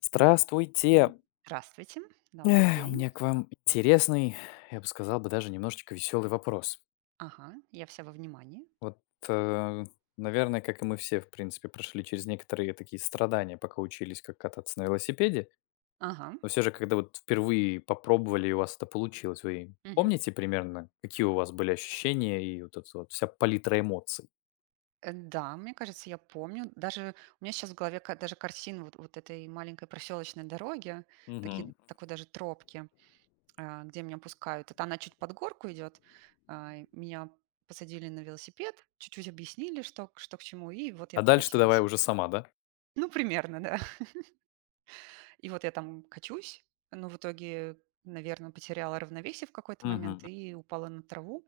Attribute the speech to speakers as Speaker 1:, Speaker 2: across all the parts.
Speaker 1: Здравствуйте.
Speaker 2: Мгм. Здравствуйте, добрый
Speaker 1: Эх, у
Speaker 2: день.
Speaker 1: меня к вам интересный, я бы сказал бы, даже немножечко веселый вопрос.
Speaker 2: Ага, я вся во внимании.
Speaker 1: Вот, э, наверное, как и мы все, в принципе, прошли через некоторые такие страдания, пока учились, как кататься на велосипеде.
Speaker 2: Ага,
Speaker 1: Но все же, когда вот впервые попробовали, и у вас это получилось, вы
Speaker 2: мгм.
Speaker 1: помните примерно, какие у вас были ощущения и вот эта вот вся палитра эмоций?
Speaker 2: Да, мне кажется, я помню. Даже у меня сейчас в голове ка даже картина вот этой маленькой проселочной дороги,
Speaker 1: Мгм.
Speaker 2: такой даже тропки, а, где меня пускают. Это она чуть под горку идет. А, и меня посадили на велосипед, чуть-чуть объяснили, что к чему, и вот
Speaker 1: А
Speaker 2: я
Speaker 1: дальше ты давай
Speaker 2: покатилась.
Speaker 1: уже сама, да?
Speaker 2: Ну, примерно, да. И вот я там качусь, но в итоге, наверное, потеряла равновесие в какой-то момент
Speaker 1: Мгм.
Speaker 2: и упала на траву.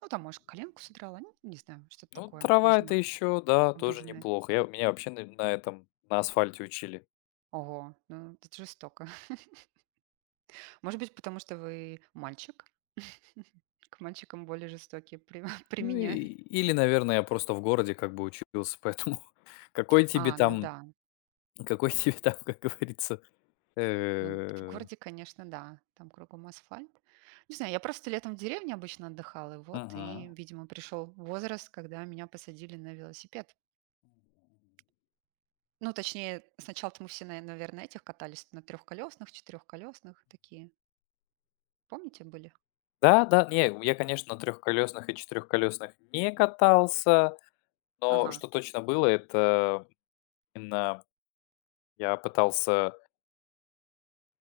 Speaker 2: Ну, там, может, коленку содрала, ну, не знаю, что-то
Speaker 1: Ну,
Speaker 2: такое
Speaker 1: трава это
Speaker 2: весьма
Speaker 1: еще, да, тоже
Speaker 2: обыденное.
Speaker 1: неплохо. Меня вообще на этом, на асфальте учили.
Speaker 2: Ого, ну это жестоко. Может быть, потому что вы мальчик? К мальчикам более жестокие
Speaker 1: Ну и
Speaker 2: применяют.
Speaker 1: или, наверное, я просто в городе как бы учился, поэтому какой тебе
Speaker 2: А, ну
Speaker 1: там
Speaker 2: да.
Speaker 1: какой тебе там, как говорится,
Speaker 2: Ну, в
Speaker 1: э
Speaker 2: городе, конечно, да. Там кругом асфальт. Не знаю, я просто летом в деревне обычно отдыхала, и вот, и,
Speaker 1: Мгм.
Speaker 2: видимо, пришел возраст, когда меня посадили на велосипед. Ну, точнее, сначала-то мы все, наверное, этих катались на трехколесных, четырехколесных такие. Помните, были?
Speaker 1: Да-да, не, я, конечно, на трехколесных и четырехколесных не катался, но
Speaker 2: Ага.
Speaker 1: что точно было, это именно я пытался,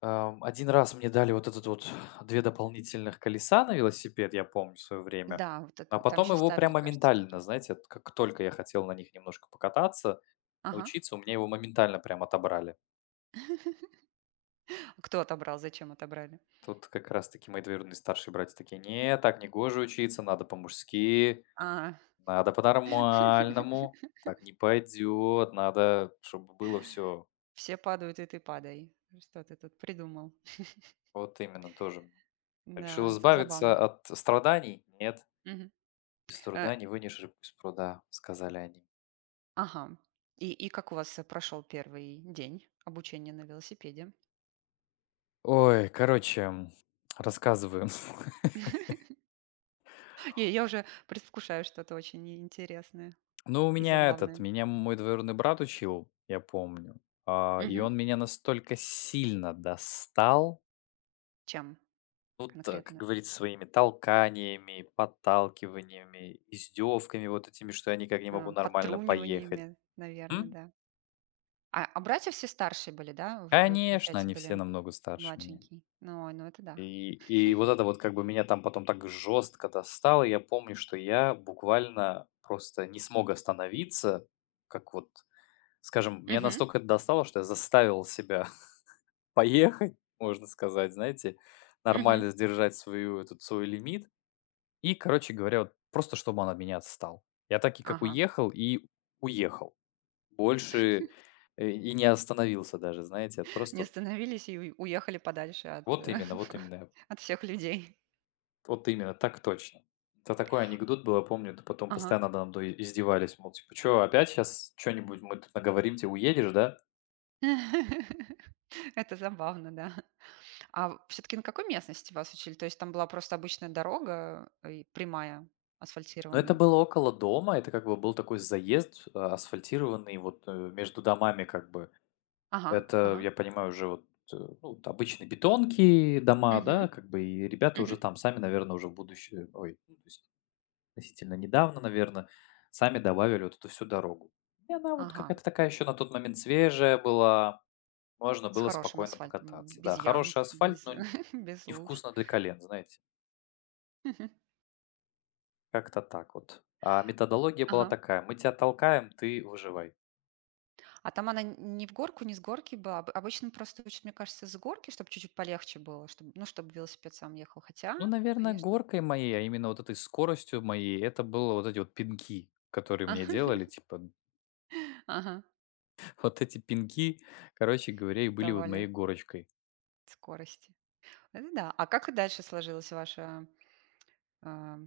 Speaker 1: один раз мне дали вот этот вот 2 дополнительных колеса на велосипед, я помню, в свое время,
Speaker 2: Да, вот эт
Speaker 1: а
Speaker 2: там
Speaker 1: потом
Speaker 2: еще
Speaker 1: его
Speaker 2: ставили,
Speaker 1: прямо
Speaker 2: кажется,
Speaker 1: ментально,
Speaker 2: такие.
Speaker 1: знаете, вот как только я хотел на них немножко покататься
Speaker 2: Ага.
Speaker 1: учиться, у меня его моментально прям отобрали.
Speaker 2: Кто отобрал? Зачем отобрали?
Speaker 1: Тут как раз-таки мои двоюродные старшие братья такие: «Не, так не гоже учиться, надо по-мужски,
Speaker 2: А.
Speaker 1: надо по-нормальному, так не пойдет, надо, чтобы было все».
Speaker 2: Все падают, и ты падай. Что ты тут придумал?
Speaker 1: Вот именно тоже. Решил
Speaker 2: Да, з
Speaker 1: избавиться
Speaker 2: забавно.
Speaker 1: от страданий? Нет.
Speaker 2: Мгм.
Speaker 1: Без
Speaker 2: Э,
Speaker 1: труда не вынешь рыбку из пруда, сказали они.
Speaker 2: ага. И как у вас, прошел первый день обучения на велосипеде?
Speaker 1: Ой, короче, рассказываю.
Speaker 2: Я уже предвкушаю что-то очень интересное
Speaker 1: Ну, у
Speaker 2: и
Speaker 1: меня этот,
Speaker 2: забавное.
Speaker 1: меня мой двоюродный брат учил, я помню, и
Speaker 2: Мгм.
Speaker 1: он меня настолько сильно достал.
Speaker 2: Чем
Speaker 1: Тут, как
Speaker 2: конкретно?
Speaker 1: говорится, своими толканиями, подталкиваниями, издевками вот этими, что я никак не могу
Speaker 2: А,
Speaker 1: нормально поехать.
Speaker 2: подтруниваниями, наверное,
Speaker 1: М?
Speaker 2: да. А братья все старшие были, да? Вы,
Speaker 1: Конечно,
Speaker 2: получается,
Speaker 1: они все
Speaker 2: были
Speaker 1: намного старше меня.
Speaker 2: младшенький. Ну, ой, ну это да.
Speaker 1: И, и вот это вот как бы меня там потом так жестко достало. Я помню, что я буквально просто не смог остановиться, как вот, скажем, меня
Speaker 2: Мгм.
Speaker 1: настолько это достало, что я заставил себя поехать, можно сказать, знаете,
Speaker 2: Мгм.
Speaker 1: нормально сдержать свою, этот свой лимит. И, короче говоря, вот просто чтобы он от меня отстал. Я так и как
Speaker 2: Ага.
Speaker 1: уехал, и уехал. Больше и не остановился даже, знаете, от
Speaker 2: Не
Speaker 1: просто вот
Speaker 2: остановились и у уехали подальше
Speaker 1: вот именно, вот именно,
Speaker 2: от всех людей.
Speaker 1: вот именно, так точно. Это такой анекдот был, я помню, это потом
Speaker 2: Ага.
Speaker 1: постоянно надо мной издевались, мол, типа, что, опять сейчас что-нибудь мы тут наговорим, тебе уедешь, да?
Speaker 2: Это забавно, да. А все-таки на какой местности вас учили? То есть там была просто обычная дорога, прямая,
Speaker 1: Но это
Speaker 2: асфальтированная?
Speaker 1: было около дома, это как бы был такой заезд, асфальтированный вот между домами как бы.
Speaker 2: Ага,
Speaker 1: Это,
Speaker 2: ага.
Speaker 1: я понимаю, уже вот, ну, вот обычные бетонки, дома,
Speaker 2: Мгм.
Speaker 1: да, как бы, и ребята уже
Speaker 2: Мгм.
Speaker 1: там сами, наверное, уже в будущее, ой, ну, то есть относительно недавно, наверное, сами добавили вот эту всю дорогу. И она вот
Speaker 2: Ага.
Speaker 1: какая-то такая еще на тот момент свежая была, можно
Speaker 2: С
Speaker 1: было
Speaker 2: хорошим
Speaker 1: спокойно
Speaker 2: асфальтом,
Speaker 1: покататься.
Speaker 2: без
Speaker 1: Да,
Speaker 2: ям,
Speaker 1: хороший асфальт,
Speaker 2: без
Speaker 1: но
Speaker 2: без луж.
Speaker 1: невкусно для колен, знаете, как-то так вот. А методология была
Speaker 2: Ага.
Speaker 1: такая: мы тебя толкаем, ты выживай.
Speaker 2: А там она не в горку, не с горки была. Об обычно просто учат, мне кажется, с горки, чтобы чуть-чуть полегче было, чтобы велосипед сам ехал. Хотя,
Speaker 1: Ну, наверное,
Speaker 2: конечно.
Speaker 1: горкой моей, а именно вот этой скоростью моей, это было вот эти вот пинки, которые мне делали. Типа,
Speaker 2: Ага,
Speaker 1: вот эти пинки, короче говоря, и были вот
Speaker 2: давали
Speaker 1: моей горочкой.
Speaker 2: скорости. Это да. А как и дальше сложилась а,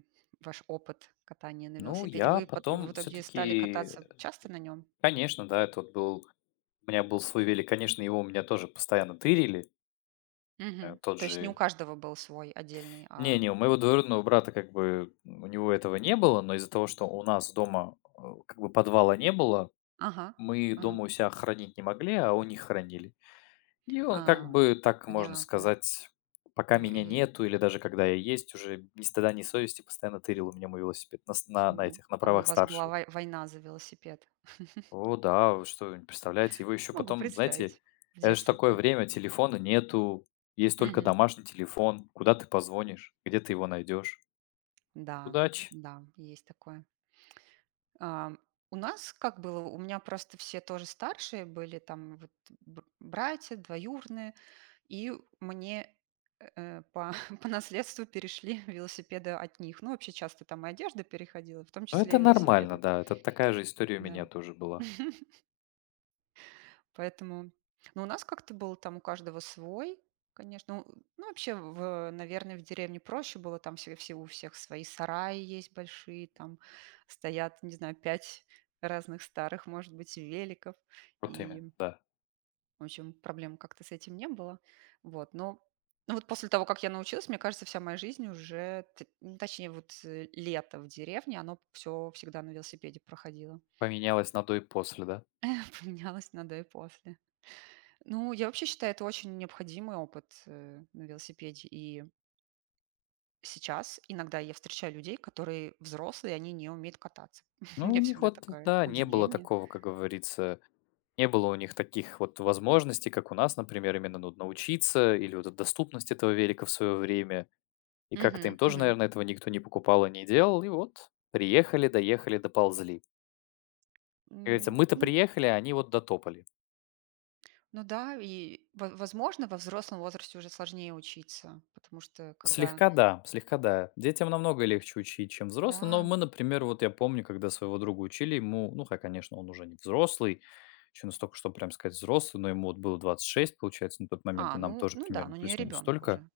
Speaker 2: ваш опыт катания на
Speaker 1: Ну,
Speaker 2: велосипеде?
Speaker 1: я
Speaker 2: Вы пот в
Speaker 1: потом все
Speaker 2: итоге стали
Speaker 1: таки
Speaker 2: кататься часто на нем?
Speaker 1: конечно, да, это вот был у меня был свой велик, конечно, его у меня тоже постоянно тырили.
Speaker 2: Мгм.
Speaker 1: Тот
Speaker 2: То есть не у
Speaker 1: же
Speaker 2: каждого был свой отдельный,
Speaker 1: не,
Speaker 2: а.
Speaker 1: не, у моего двоюродного брата как бы, у него этого не было, но из-за того, что у нас дома, как бы подвала не было,
Speaker 2: Ага,
Speaker 1: мы
Speaker 2: ага.
Speaker 1: дома у себя хранить не могли, а у них хранили. И он как
Speaker 2: А,
Speaker 1: бы, так можно
Speaker 2: понятно.
Speaker 1: сказать, пока
Speaker 2: В
Speaker 1: меня
Speaker 2: и
Speaker 1: нету или даже когда я есть, уже ни стыда, ни совести постоянно тырил у меня мой велосипед на, с-
Speaker 2: с
Speaker 1: на, на
Speaker 2: ну,
Speaker 1: этих, на
Speaker 2: там у
Speaker 1: правах
Speaker 2: вас была
Speaker 1: старшего.
Speaker 2: война за велосипед.
Speaker 1: О, да, вы что, вы не представляете? Его еще
Speaker 2: Могу
Speaker 1: потом, знаете,
Speaker 2: представить. В
Speaker 1: это же такое
Speaker 2: детстве-то.
Speaker 1: время, телефона нету, есть только
Speaker 2: Мгм.
Speaker 1: домашний телефон, куда ты позвонишь, где ты его найдешь.
Speaker 2: Да,
Speaker 1: Удачи.
Speaker 2: да, есть такое. Ам, у нас как было, у меня просто все тоже старшие были, там вот братья двоюродные, и мне э, по, по наследству перешли велосипеды от них. Ну, вообще часто там и одежда переходила, в том
Speaker 1: Ну,
Speaker 2: числе и
Speaker 1: это нормально,
Speaker 2: велосипеды.
Speaker 1: да, это такая же история у
Speaker 2: Да.
Speaker 1: меня тоже была.
Speaker 2: Поэтому, ну, у нас как-то был там у каждого свой, конечно. Ну, ну, вообще, наверное, в деревне проще было, там все у всех свои сараи есть большие, там стоят, не знаю, пять разных старых, может быть, великов.
Speaker 1: Вот именно,
Speaker 2: И,
Speaker 1: да.
Speaker 2: в общем, проблем как-то с этим не было. Вот, но ну вот после того, как я научилась, мне кажется, вся моя жизнь уже, точнее, вот лето в деревне, оно все всегда на велосипеде проходило.
Speaker 1: Поменялось на до и после, да.
Speaker 2: Поменялось надо и после. Ну, я вообще считаю, это очень необходимый опыт на велосипеде. И сейчас иногда я встречаю людей, которые взрослые, они не умеют кататься. У
Speaker 1: Ну,
Speaker 2: меня
Speaker 1: у них
Speaker 2: всегда
Speaker 1: вот,
Speaker 2: такое
Speaker 1: да, не было
Speaker 2: удивление.
Speaker 1: такого, как говорится. Не было у них таких вот возможностей, как у нас, например, именно ну, научиться или вот доступность этого велика в свое время. И как-то
Speaker 2: Мгм,
Speaker 1: им тоже,
Speaker 2: мгм.
Speaker 1: наверное, этого никто не покупал и не делал. И вот приехали, доехали, доползли. Как говорится, мы-то
Speaker 2: Ну,
Speaker 1: приехали, а они вот дотопали.
Speaker 2: ну да, и, возможно, во взрослом возрасте уже сложнее учиться, потому что когда,
Speaker 1: Слегка да, слегка да. Детям намного легче учить, чем взрослым. Но
Speaker 2: да,
Speaker 1: мы, например, вот я помню, когда своего друга учили, ему, ну, хотя, конечно, он уже не взрослый, еще настолько, что прям сказать взрослый, но ему вот было 26, получается, на тот момент, и нам
Speaker 2: ну,
Speaker 1: тоже
Speaker 2: ну да, ну
Speaker 1: примерно
Speaker 2: не
Speaker 1: плюс-минус
Speaker 2: ребенок
Speaker 1: столько.
Speaker 2: уже.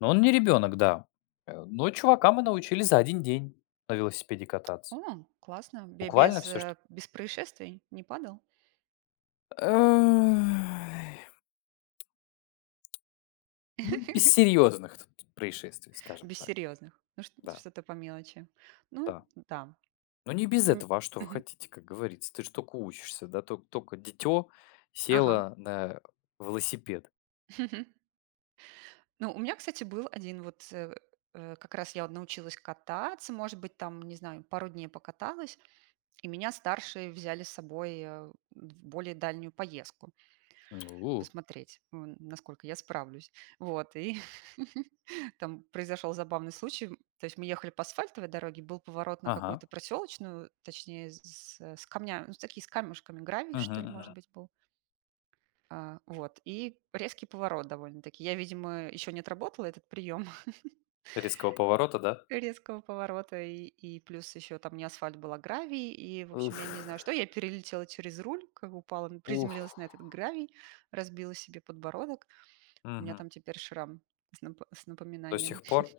Speaker 1: Но он не ребенок, да. Но чувака мы научили за один день на велосипеде кататься.
Speaker 2: О, классно,
Speaker 1: Буквально все что.
Speaker 2: без происшествий не падал,
Speaker 1: Ой. Ну, без серьезных тут происшествий, скажем
Speaker 2: без
Speaker 1: так.
Speaker 2: серьезных, ну
Speaker 1: Да,
Speaker 2: что-то по мелочи. Ну,
Speaker 1: да.
Speaker 2: да,
Speaker 1: Но не без
Speaker 2: Пом
Speaker 1: этого, а что вы
Speaker 2: Мгм.
Speaker 1: хотите, как говорится? Ты ж только учишься, да, только тока дитё
Speaker 2: Ага.
Speaker 1: село на велосипед.
Speaker 2: Ну, у меня, кстати, был один вот, как раз я вот научилась кататься, может быть, там, не знаю, пару дней покаталась, и меня старшие взяли с собой, в более дальнюю поездку
Speaker 1: Ну,
Speaker 2: посмотреть, насколько я справлюсь. Вот, и там произошел забавный случай. То есть мы ехали по асфальтовой дороге, был поворот на
Speaker 1: ага,
Speaker 2: какую-то проселочную, точнее, с э, с камня ну, такие с камешками, гравий,
Speaker 1: мгм,
Speaker 2: что ли, может
Speaker 1: мгм.
Speaker 2: быть, был. А, вот. И резкий поворот довольно-таки. Я, видимо, еще не отработала этот прием
Speaker 1: Резкого поворота, да?
Speaker 2: резкого поворота, и плюс еще там не асфальт был, а гравий, и, в общем,
Speaker 1: Ух.
Speaker 2: я не знаю, что. Я перелетела через руль, как бы упала,
Speaker 1: Ух.
Speaker 2: приземлилась на этот гравий, разбила себе подбородок. У меня
Speaker 1: Мгм.
Speaker 2: там теперь шрам с
Speaker 1: До
Speaker 2: напоминанием.
Speaker 1: сих пор?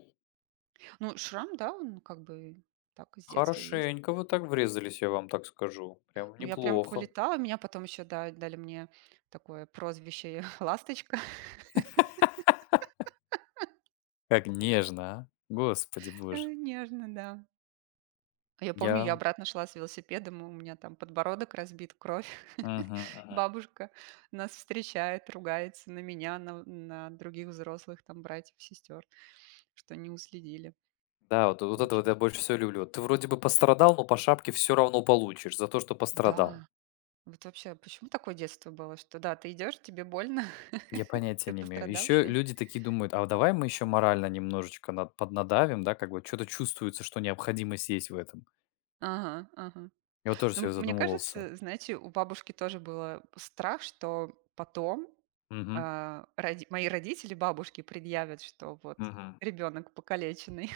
Speaker 2: Ну, шрам, да, он как бы так с детства есть.
Speaker 1: Хорошенько вы так врезались, я вам так скажу. Прям
Speaker 2: Ну, я прям
Speaker 1: неплохо.
Speaker 2: полетала, меня потом еще да, дали мне такое прозвище «Ласточка».
Speaker 1: Как нежно, а. Господи боже.
Speaker 2: Нежно, да. А, я помню, я
Speaker 1: Я
Speaker 2: обратно шла с велосипедом, у меня там подбородок разбит, кровь.
Speaker 1: мгм, мгм.
Speaker 2: Бабушка нас встречает, ругается на меня, на других взрослых, там, братьев, сестер, что не уследили.
Speaker 1: Да, вот вот
Speaker 2: В
Speaker 1: это вот
Speaker 2: общем,
Speaker 1: я больше всего люблю. Вот ты вроде бы пострадал, но по шапке все равно получишь за то, что пострадал.
Speaker 2: да, вот вообще, почему такое детство было, что да, ты идешь, тебе больно,
Speaker 1: Я понятия
Speaker 2: ты
Speaker 1: не имею. Еще
Speaker 2: пострадавший.
Speaker 1: люди такие думают: «А давай мы еще морально немножечко над поднадавим», да, как бы что то чувствуется, что необходимость есть в этом.
Speaker 2: Ага, ага.
Speaker 1: Я вот тоже
Speaker 2: Ну,
Speaker 1: себе
Speaker 2: мне
Speaker 1: задумывался.
Speaker 2: кажется, знаете, у бабушки тоже был страх, что потом
Speaker 1: Мгм,
Speaker 2: мои родители, бабушки, предъявят, что вот
Speaker 1: мгм.
Speaker 2: ребенок покалеченный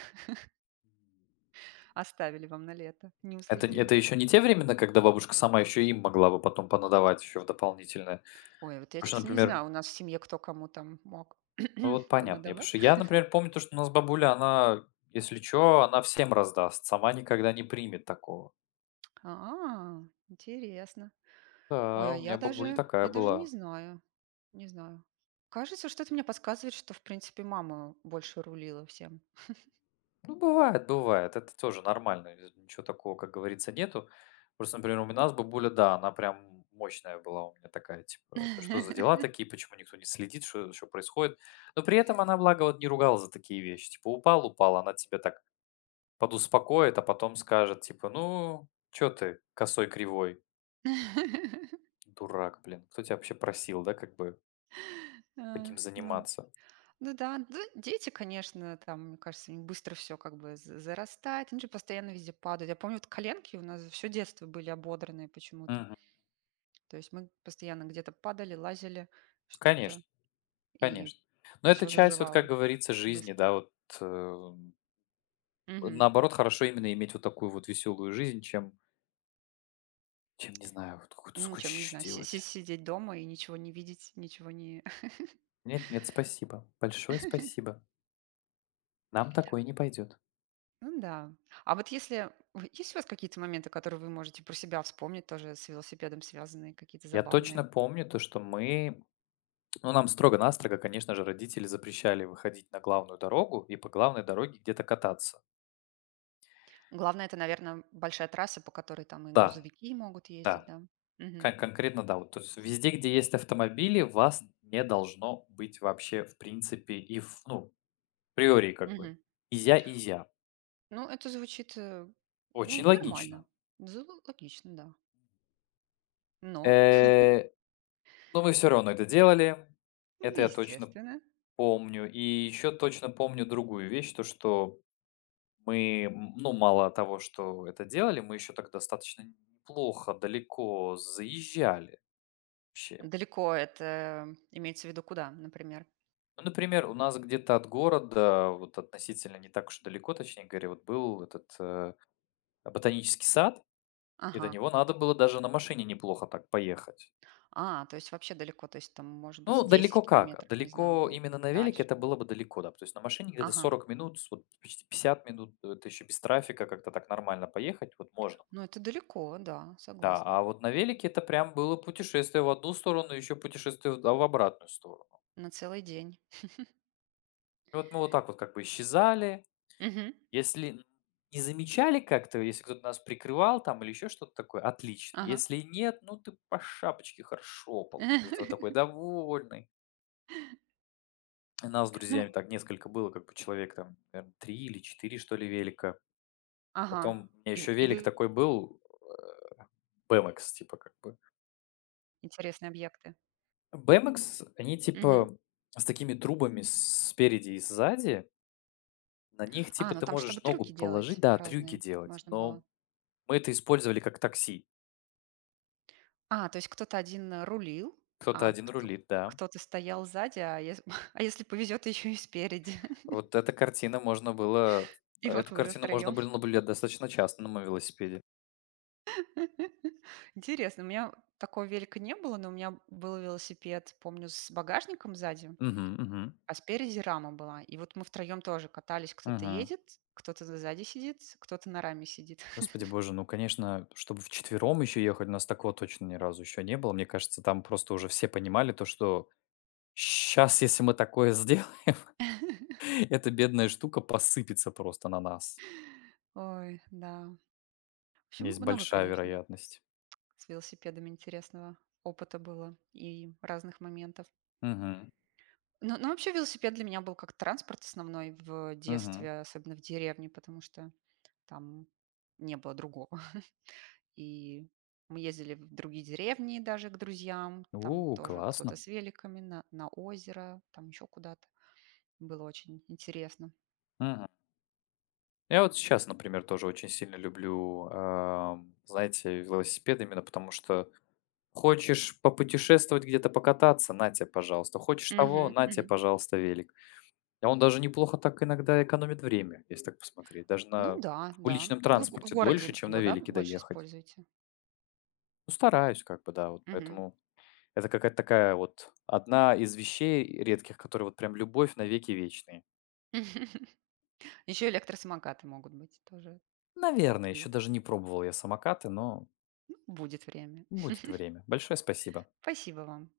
Speaker 2: оставили вам на лето, не уследили.
Speaker 1: Это еще не те времена, когда бабушка сама еще им могла бы потом понадавать еще в дополнительное?
Speaker 2: Ой, вот я,
Speaker 1: Потому что,
Speaker 2: честно, не
Speaker 1: например,
Speaker 2: знаю, у нас в семье кто кому там мог
Speaker 1: ну вот понятно. Я потому
Speaker 2: понадавать.
Speaker 1: что я, например, помню то, что у нас бабуля, она, если чё, она всем раздаст, сама никогда не примет такого.
Speaker 2: А, интересно. Ой,
Speaker 1: Да, у меня бабуля такая
Speaker 2: я даже не
Speaker 1: была.
Speaker 2: знаю, не знаю. Кажется, что-то мне подсказывает, что, в принципе, мама больше рулила всем.
Speaker 1: Ну, бывает, бывает, это тоже нормально, ничего такого, как говорится, нету. Просто, например, у нас бабуля, да, она прям мощная была у меня такая, типа: «Да что за дела такие, почему никто не следит, что происходит». Но при этом она, благо, вот не ругала за такие вещи. Типа, упал, упал, она тебя так подуспокоит, а потом скажет, типа, ну, чё ты косой кривой, дурак, блин. Кто тебя вообще просил, да, как бы
Speaker 2: А,
Speaker 1: таким
Speaker 2: Ну
Speaker 1: заниматься?
Speaker 2: Ну да, да, дети, конечно, там, мне кажется, им быстро все как бы зарастает, они же постоянно везде падают. Я помню, вот коленки у нас все детство были ободранные почему-то.
Speaker 1: Мгм.
Speaker 2: То есть мы постоянно где-то падали, лазили, что-то,
Speaker 1: Конечно,
Speaker 2: и
Speaker 1: конечно. Но это
Speaker 2: все
Speaker 1: часть, вот как
Speaker 2: заживало
Speaker 1: говорится, жизни,
Speaker 2: быстро.
Speaker 1: да, вот, э,
Speaker 2: Мгм.
Speaker 1: наоборот, хорошо именно иметь вот такую вот веселую жизнь, чем, чем не знаю, вот какую-то
Speaker 2: Ну, чем, не
Speaker 1: скучищу
Speaker 2: знаю,
Speaker 1: делать.
Speaker 2: сидеть дома и ничего не видеть, ничего не
Speaker 1: Нет, нет, спасибо. Большое спасибо. Нам такое не пойдет.
Speaker 2: Ну да. А вот если... вы- Есть у вас какие-то моменты, которые вы можете про себя вспомнить, тоже с велосипедом связанные, какие-то
Speaker 1: Я
Speaker 2: забавные?
Speaker 1: точно помню то, что мы, ну, нам строго-настрого, конечно же, родители запрещали выходить на главную дорогу и по главной дороге где-то кататься.
Speaker 2: Главное, это, наверное, большая трасса, по которой там и
Speaker 1: Да,
Speaker 2: грузовики могут ездить,
Speaker 1: да.
Speaker 2: да. Мгм.
Speaker 1: Конкретно, да. Вот, то есть везде, где есть автомобили, вас не должно быть вообще в принципе и в ну, априори как бы.
Speaker 2: Мгм.
Speaker 1: И я, и я.
Speaker 2: Ну, это звучит,
Speaker 1: Очень
Speaker 2: ну, нормально.
Speaker 1: логично.
Speaker 2: З логично, да. Но,
Speaker 1: Э, но мы все равно это делали.
Speaker 2: ну,
Speaker 1: Это я точно
Speaker 2: естественно.
Speaker 1: помню. И еще точно помню другую вещь, то что мы, ну, мало того, что это делали, мы еще так достаточно неплохо далеко заезжали вообще.
Speaker 2: Далеко это имеется в виду куда, например?
Speaker 1: Ну, например, у нас где-то от города, вот относительно не так уж и далеко, точнее говоря, вот был этот ботанический сад, и
Speaker 2: Ага.
Speaker 1: до него надо было даже на машине неплохо так поехать.
Speaker 2: А, то есть вообще далеко, то есть там, может быть,
Speaker 1: Ну,
Speaker 2: 10
Speaker 1: далеко как?
Speaker 2: километров, не знаю,
Speaker 1: Далеко
Speaker 2: было.
Speaker 1: именно на велике
Speaker 2: Дальше.
Speaker 1: это было бы далеко, да. То есть на машине где-то
Speaker 2: Ага.
Speaker 1: 40 минут, вот почти 50 минут, это еще без трафика, как-то так нормально поехать, вот можно.
Speaker 2: Ну, это далеко, да,
Speaker 1: Да,
Speaker 2: согласна.
Speaker 1: а вот на велике это прям было путешествие в одну сторону, еще путешествие в обратную сторону.
Speaker 2: На целый день.
Speaker 1: И вот мы вот так вот как бы исчезали.
Speaker 2: Мгм.
Speaker 1: Если не замечали как-то, если кто-то нас прикрывал там или еще что-то такое, отлично.
Speaker 2: Ага.
Speaker 1: Если нет, ну ты по шапочке хорошо пол. Зато такой довольный. И нас с
Speaker 2: Ну,
Speaker 1: друзьями так несколько было, как бы человек там, наверное, 3 или 4, что ли, велика.
Speaker 2: ага.
Speaker 1: Потом у меня
Speaker 2: И
Speaker 1: еще
Speaker 2: и вы
Speaker 1: велик такой был, э, BMX, типа как бы.
Speaker 2: интересные объекты.
Speaker 1: BMX, они
Speaker 2: Мгм.
Speaker 1: типа с такими трубами спереди и сзади, на них
Speaker 2: А,
Speaker 1: типа
Speaker 2: ну
Speaker 1: ты
Speaker 2: там, чтобы
Speaker 1: можешь ногу
Speaker 2: трюки
Speaker 1: положить,
Speaker 2: делать
Speaker 1: да, трюки
Speaker 2: разные
Speaker 1: делать,
Speaker 2: можно
Speaker 1: но
Speaker 2: было.
Speaker 1: мы это использовали как такси.
Speaker 2: А, то есть кто-то один, рулил,
Speaker 1: Кто-то
Speaker 2: а
Speaker 1: один
Speaker 2: кто
Speaker 1: рулит, да,
Speaker 2: кто-то стоял сзади, а ес а если повезет, еще и спереди.
Speaker 1: Вот эта картина можно было
Speaker 2: И вот
Speaker 1: эту
Speaker 2: вы уже
Speaker 1: картину можно
Speaker 2: втроем.
Speaker 1: было наблюдать достаточно часто на моем велосипеде.
Speaker 2: Интересно, у меня такого велика не было, но у меня был велосипед, помню, с багажником сзади,
Speaker 1: Мгм, мгм,
Speaker 2: а спереди рама была. И вот мы втроем тоже катались: кто-то
Speaker 1: мгм.
Speaker 2: едет, кто-то сзади сидит, кто-то на раме сидит.
Speaker 1: Господи боже, ну, конечно, чтобы вчетвером еще ехать, у нас такого точно ни разу еще не было. Мне кажется, там просто уже все понимали то, что сейчас, если мы такое сделаем, эта бедная штука посыпется просто на нас.
Speaker 2: Ой, да. В общем,
Speaker 1: Есть
Speaker 2: много,
Speaker 1: большая
Speaker 2: конечно.
Speaker 1: вероятность.
Speaker 2: С велосипедом интересного опыта было и разных моментов.
Speaker 1: Мгм,
Speaker 2: Ну, но вообще велосипед для меня был как транспорт основной в
Speaker 1: мгм.
Speaker 2: детстве, особенно в деревне, потому что там не было другого. И мы ездили в другие деревни даже к друзьям, там
Speaker 1: У,
Speaker 2: тоже кто-то
Speaker 1: классно.
Speaker 2: с великами на озеро, там еще куда-то. Было очень интересно.
Speaker 1: Мгм. Я вот сейчас, например, тоже очень сильно люблю, знаете, велосипед именно потому, что хочешь попутешествовать, где-то покататься- на те, пожалуйста. Хочешь того-
Speaker 2: Мгм,
Speaker 1: на те,
Speaker 2: мгм.
Speaker 1: пожалуйста, велик. А он даже неплохо так иногда экономит время, если так посмотреть. Даже
Speaker 2: Ну
Speaker 1: на
Speaker 2: да, да.
Speaker 1: уличном
Speaker 2: А вы в
Speaker 1: транспорте дольше,
Speaker 2: городе
Speaker 1: чем
Speaker 2: его,
Speaker 1: на
Speaker 2: да,
Speaker 1: велике
Speaker 2: больше
Speaker 1: доехать.
Speaker 2: используете?
Speaker 1: Ну, стараюсь как бы, да, вот
Speaker 2: Мгм.
Speaker 1: поэтому это какая-то такая вот одна из вещей редких, которые вот прям любовь навеки вечные.
Speaker 2: Еще электросамокаты могут быть тоже
Speaker 1: Наверное, еще
Speaker 2: такие.
Speaker 1: даже не пробовал я самокаты, но
Speaker 2: Будет время.
Speaker 1: будет время. Большое спасибо.
Speaker 2: Спасибо вам.